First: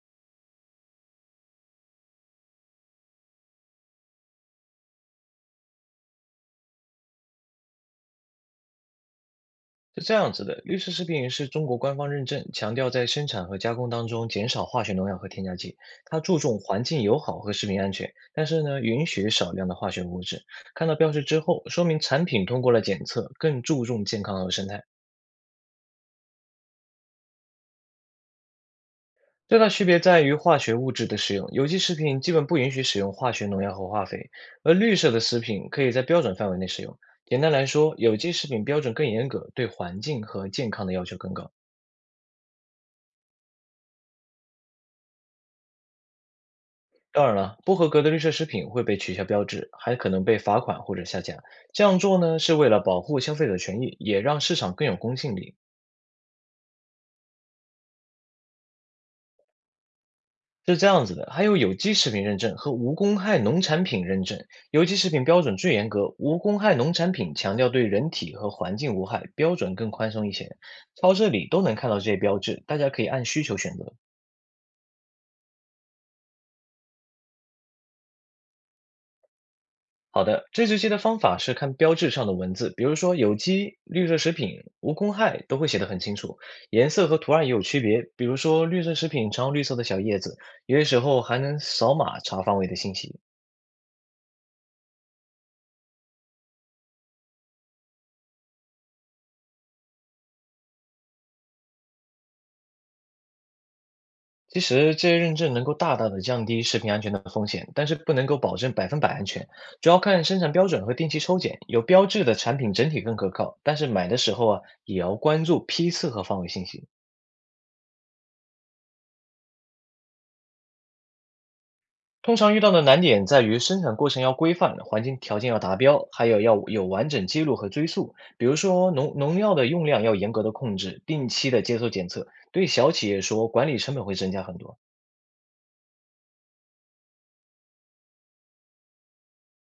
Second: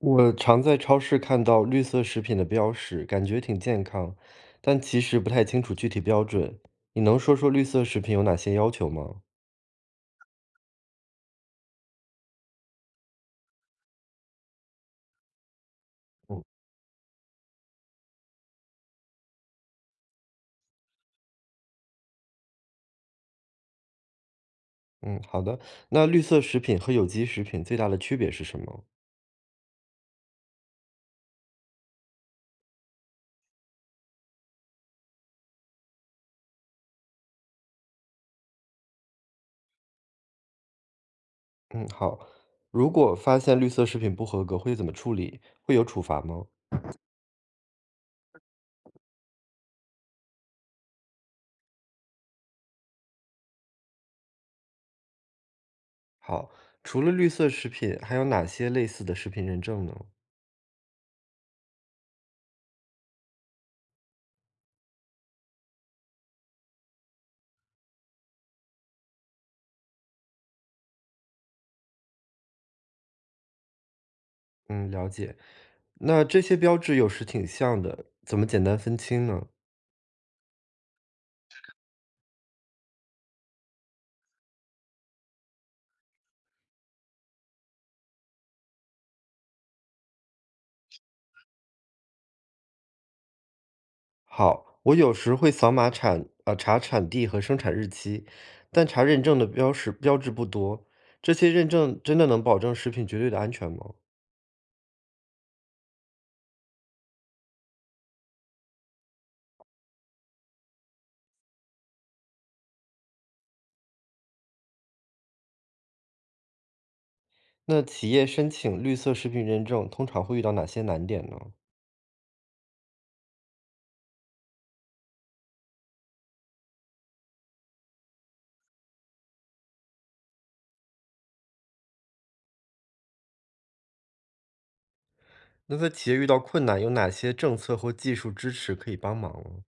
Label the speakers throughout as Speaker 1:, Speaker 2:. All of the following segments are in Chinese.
Speaker 1: 我常在超市看到绿色食品的标识，感觉挺健康，但其实不太清楚具体标准。你能说说绿色食品有哪些要求吗？
Speaker 2: 是这样子的，绿色食品是中国官方认证，强调在生产和加工当中减少化学农药和添加剂。它注
Speaker 1: 嗯
Speaker 2: 重环境友好和食品安全，但是呢，允许少量的化学物质。看到标识之后，说明产品通过了检测，更注重健康和生态。
Speaker 1: 嗯，好的。那绿色食品和有机食品最大的区别是什么？
Speaker 2: 最大区别在于化学物质的使用，有机食品基本不允许使用化学农药和化肥，而绿色的食品可以在标准范围内使用。简单来说，有机食品标准更严格，对环境和健康的要求更高。
Speaker 1: 嗯，好。如果发现绿色食品不合格，会怎么处理？会有处罚吗？
Speaker 2: 当然了，不合格的绿色食品会被取消标志，还可能被罚款或者下架。这样做呢，是为了保护消费者权益，也让市场更有公信力。
Speaker 1: 好。除了绿色食品，还有哪些类似的食品认证呢？
Speaker 2: 是这样子的，还有有机食品认证和无公害农产品认证。有机食品标准最严格，无公害农产品强调对人体和环境无害，标准更宽松一些。超市里都能看到这些标志，大家可以按需求选择。
Speaker 1: 嗯，了解。那这些标志有时挺像的，怎么简单分清呢？
Speaker 2: 好的，这学期的方法是看标志上的文字，比如说有机、绿色食品、无公害都会写得很清楚，颜色和图案也有区别，比如说绿色食品常用绿色的小叶子，有些时候还能扫码查范围的信息。
Speaker 1: 好，我有时会扫码查产地和生产日期，但查认证的标识标志不多。这些认证真的能保证食品绝对的安全吗？
Speaker 2: 其实这些认证能够大大的降低食品安全的风险，但是不能够保证100%安全，主要看生产标准和定期抽检。有标志的产品整体更可靠，但是买的时候啊，也要关注批次和范围信息。
Speaker 1: 那企业申请绿色食品认证通常会遇到哪些难点呢？
Speaker 2: 通常遇到的难点在于生产过程要规范，环境条件要达标，还有要有完整记录和追溯。比如说农药的用量要严格的控制，定期的接受检测。对小企业说，管理成本会增加很多。
Speaker 1: 那在企业遇到困难，有哪些政策或技术支持可以帮忙呢？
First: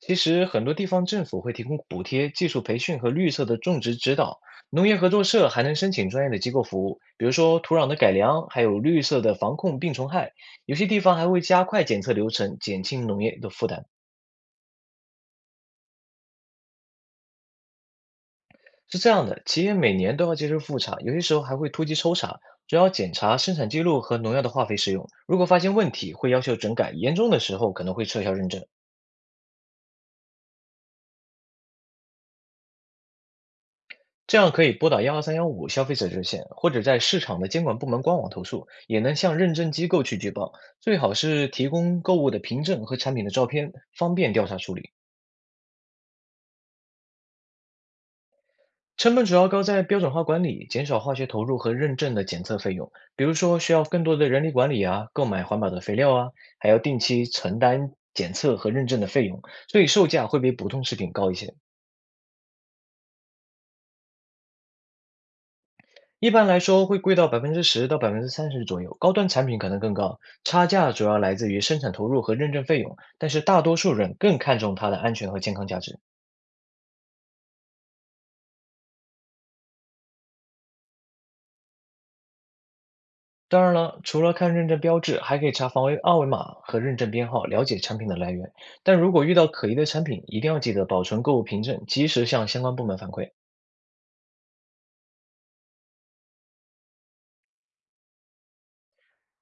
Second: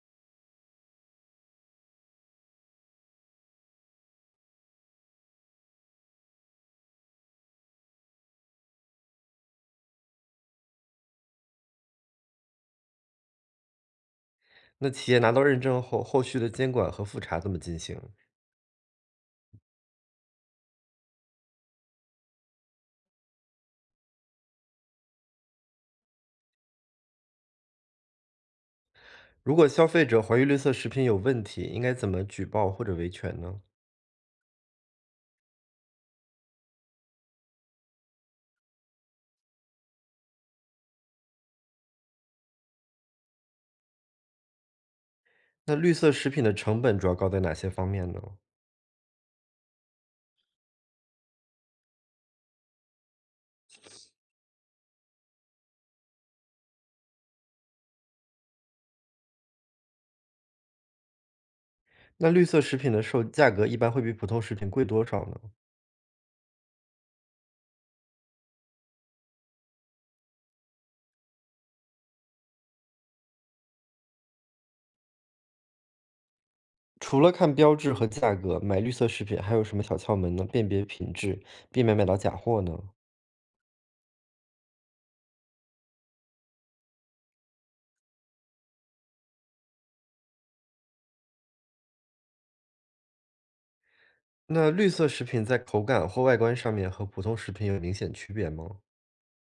Speaker 2: 其实很多地方政府会提供补贴、技术培训和绿色的种植指导，农业合作社还能申请专业的机构服务，比如说土壤的改良，还有绿色的防控病虫害。有些地方还会加快检测流程，减轻农业的负担。
Speaker 1: 那企业拿到认证后，后续的监管和复查怎么进行？
Speaker 2: 是这样的，企业每年都要接受复查，有些时候还会突击抽查，主要检查生产记录和农药的化肥使用。如果发现问题，会要求整改，严重的时候可能会撤销认证。
Speaker 1: 如果消费者怀疑绿色食品有问题，应该怎么举报或者维权呢？
Speaker 2: 这样可以拨打12315消费者热线，或者在市场的监管部门官网投诉，也能向认证机构去举报。最好是提供购物的凭证和产品的照片，方便调查处理。
Speaker 1: 那绿色食品的成本主要高在哪些方面呢？
Speaker 2: 成本主要高在标准化管理、减少化学投入和认证的检测费用，比如说需要更多的人力管理啊，购买环保的肥料啊，还要定期承担检测和认证的费用，所以售价会比普通食品高一些。
Speaker 1: 那绿色食品的售价格一般会比普通食品贵多少呢？
Speaker 2: 一般来说会贵到10%到30%左右，高端产品可能更高。差价主要来自于生产投入和认证费用，但是大多数人更看重它的安全和健康价值。
Speaker 1: 除了看标志和价格，买绿色食品还有什么小窍门呢？辨别品质，避免买到假货呢？
Speaker 2: 当然了，除了看认证标志，还可以查防伪二维码和认证编号，了解产品的来源。但如果遇到可疑的产品，一定要记得保存购物凭证，及时向相关部门反馈。
Speaker 1: 那绿色食品在口感或外观上面和普通食品有明显区别吗？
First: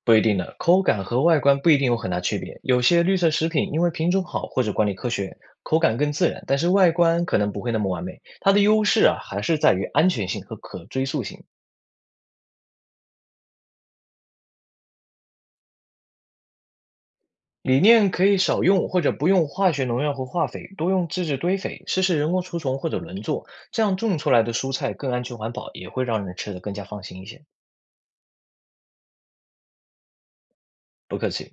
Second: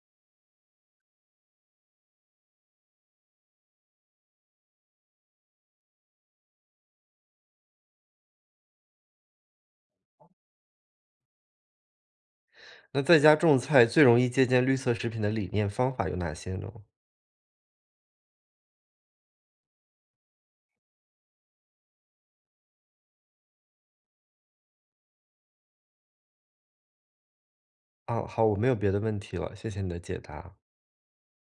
Speaker 2: 不一定的，口感和外观不一定有很大区别。有些绿色食品因为品种好或者管理科学，口感更自然，但是外观可能不会那么完美。它的优势啊，还是在于安全性和可追溯性。
Speaker 1: 那在家种菜最容易借鉴绿色食品的理念方法有哪些呢？
Speaker 2: 理念可以少用或者不用化学农药和化肥，多用自制堆肥，试试人工除虫或者轮作，这样种出来的蔬菜更安全环保，也会让人吃得更加放心一些。
Speaker 1: 啊，好，我没有别的问题了，谢谢你的解答。
Speaker 2: 不客气。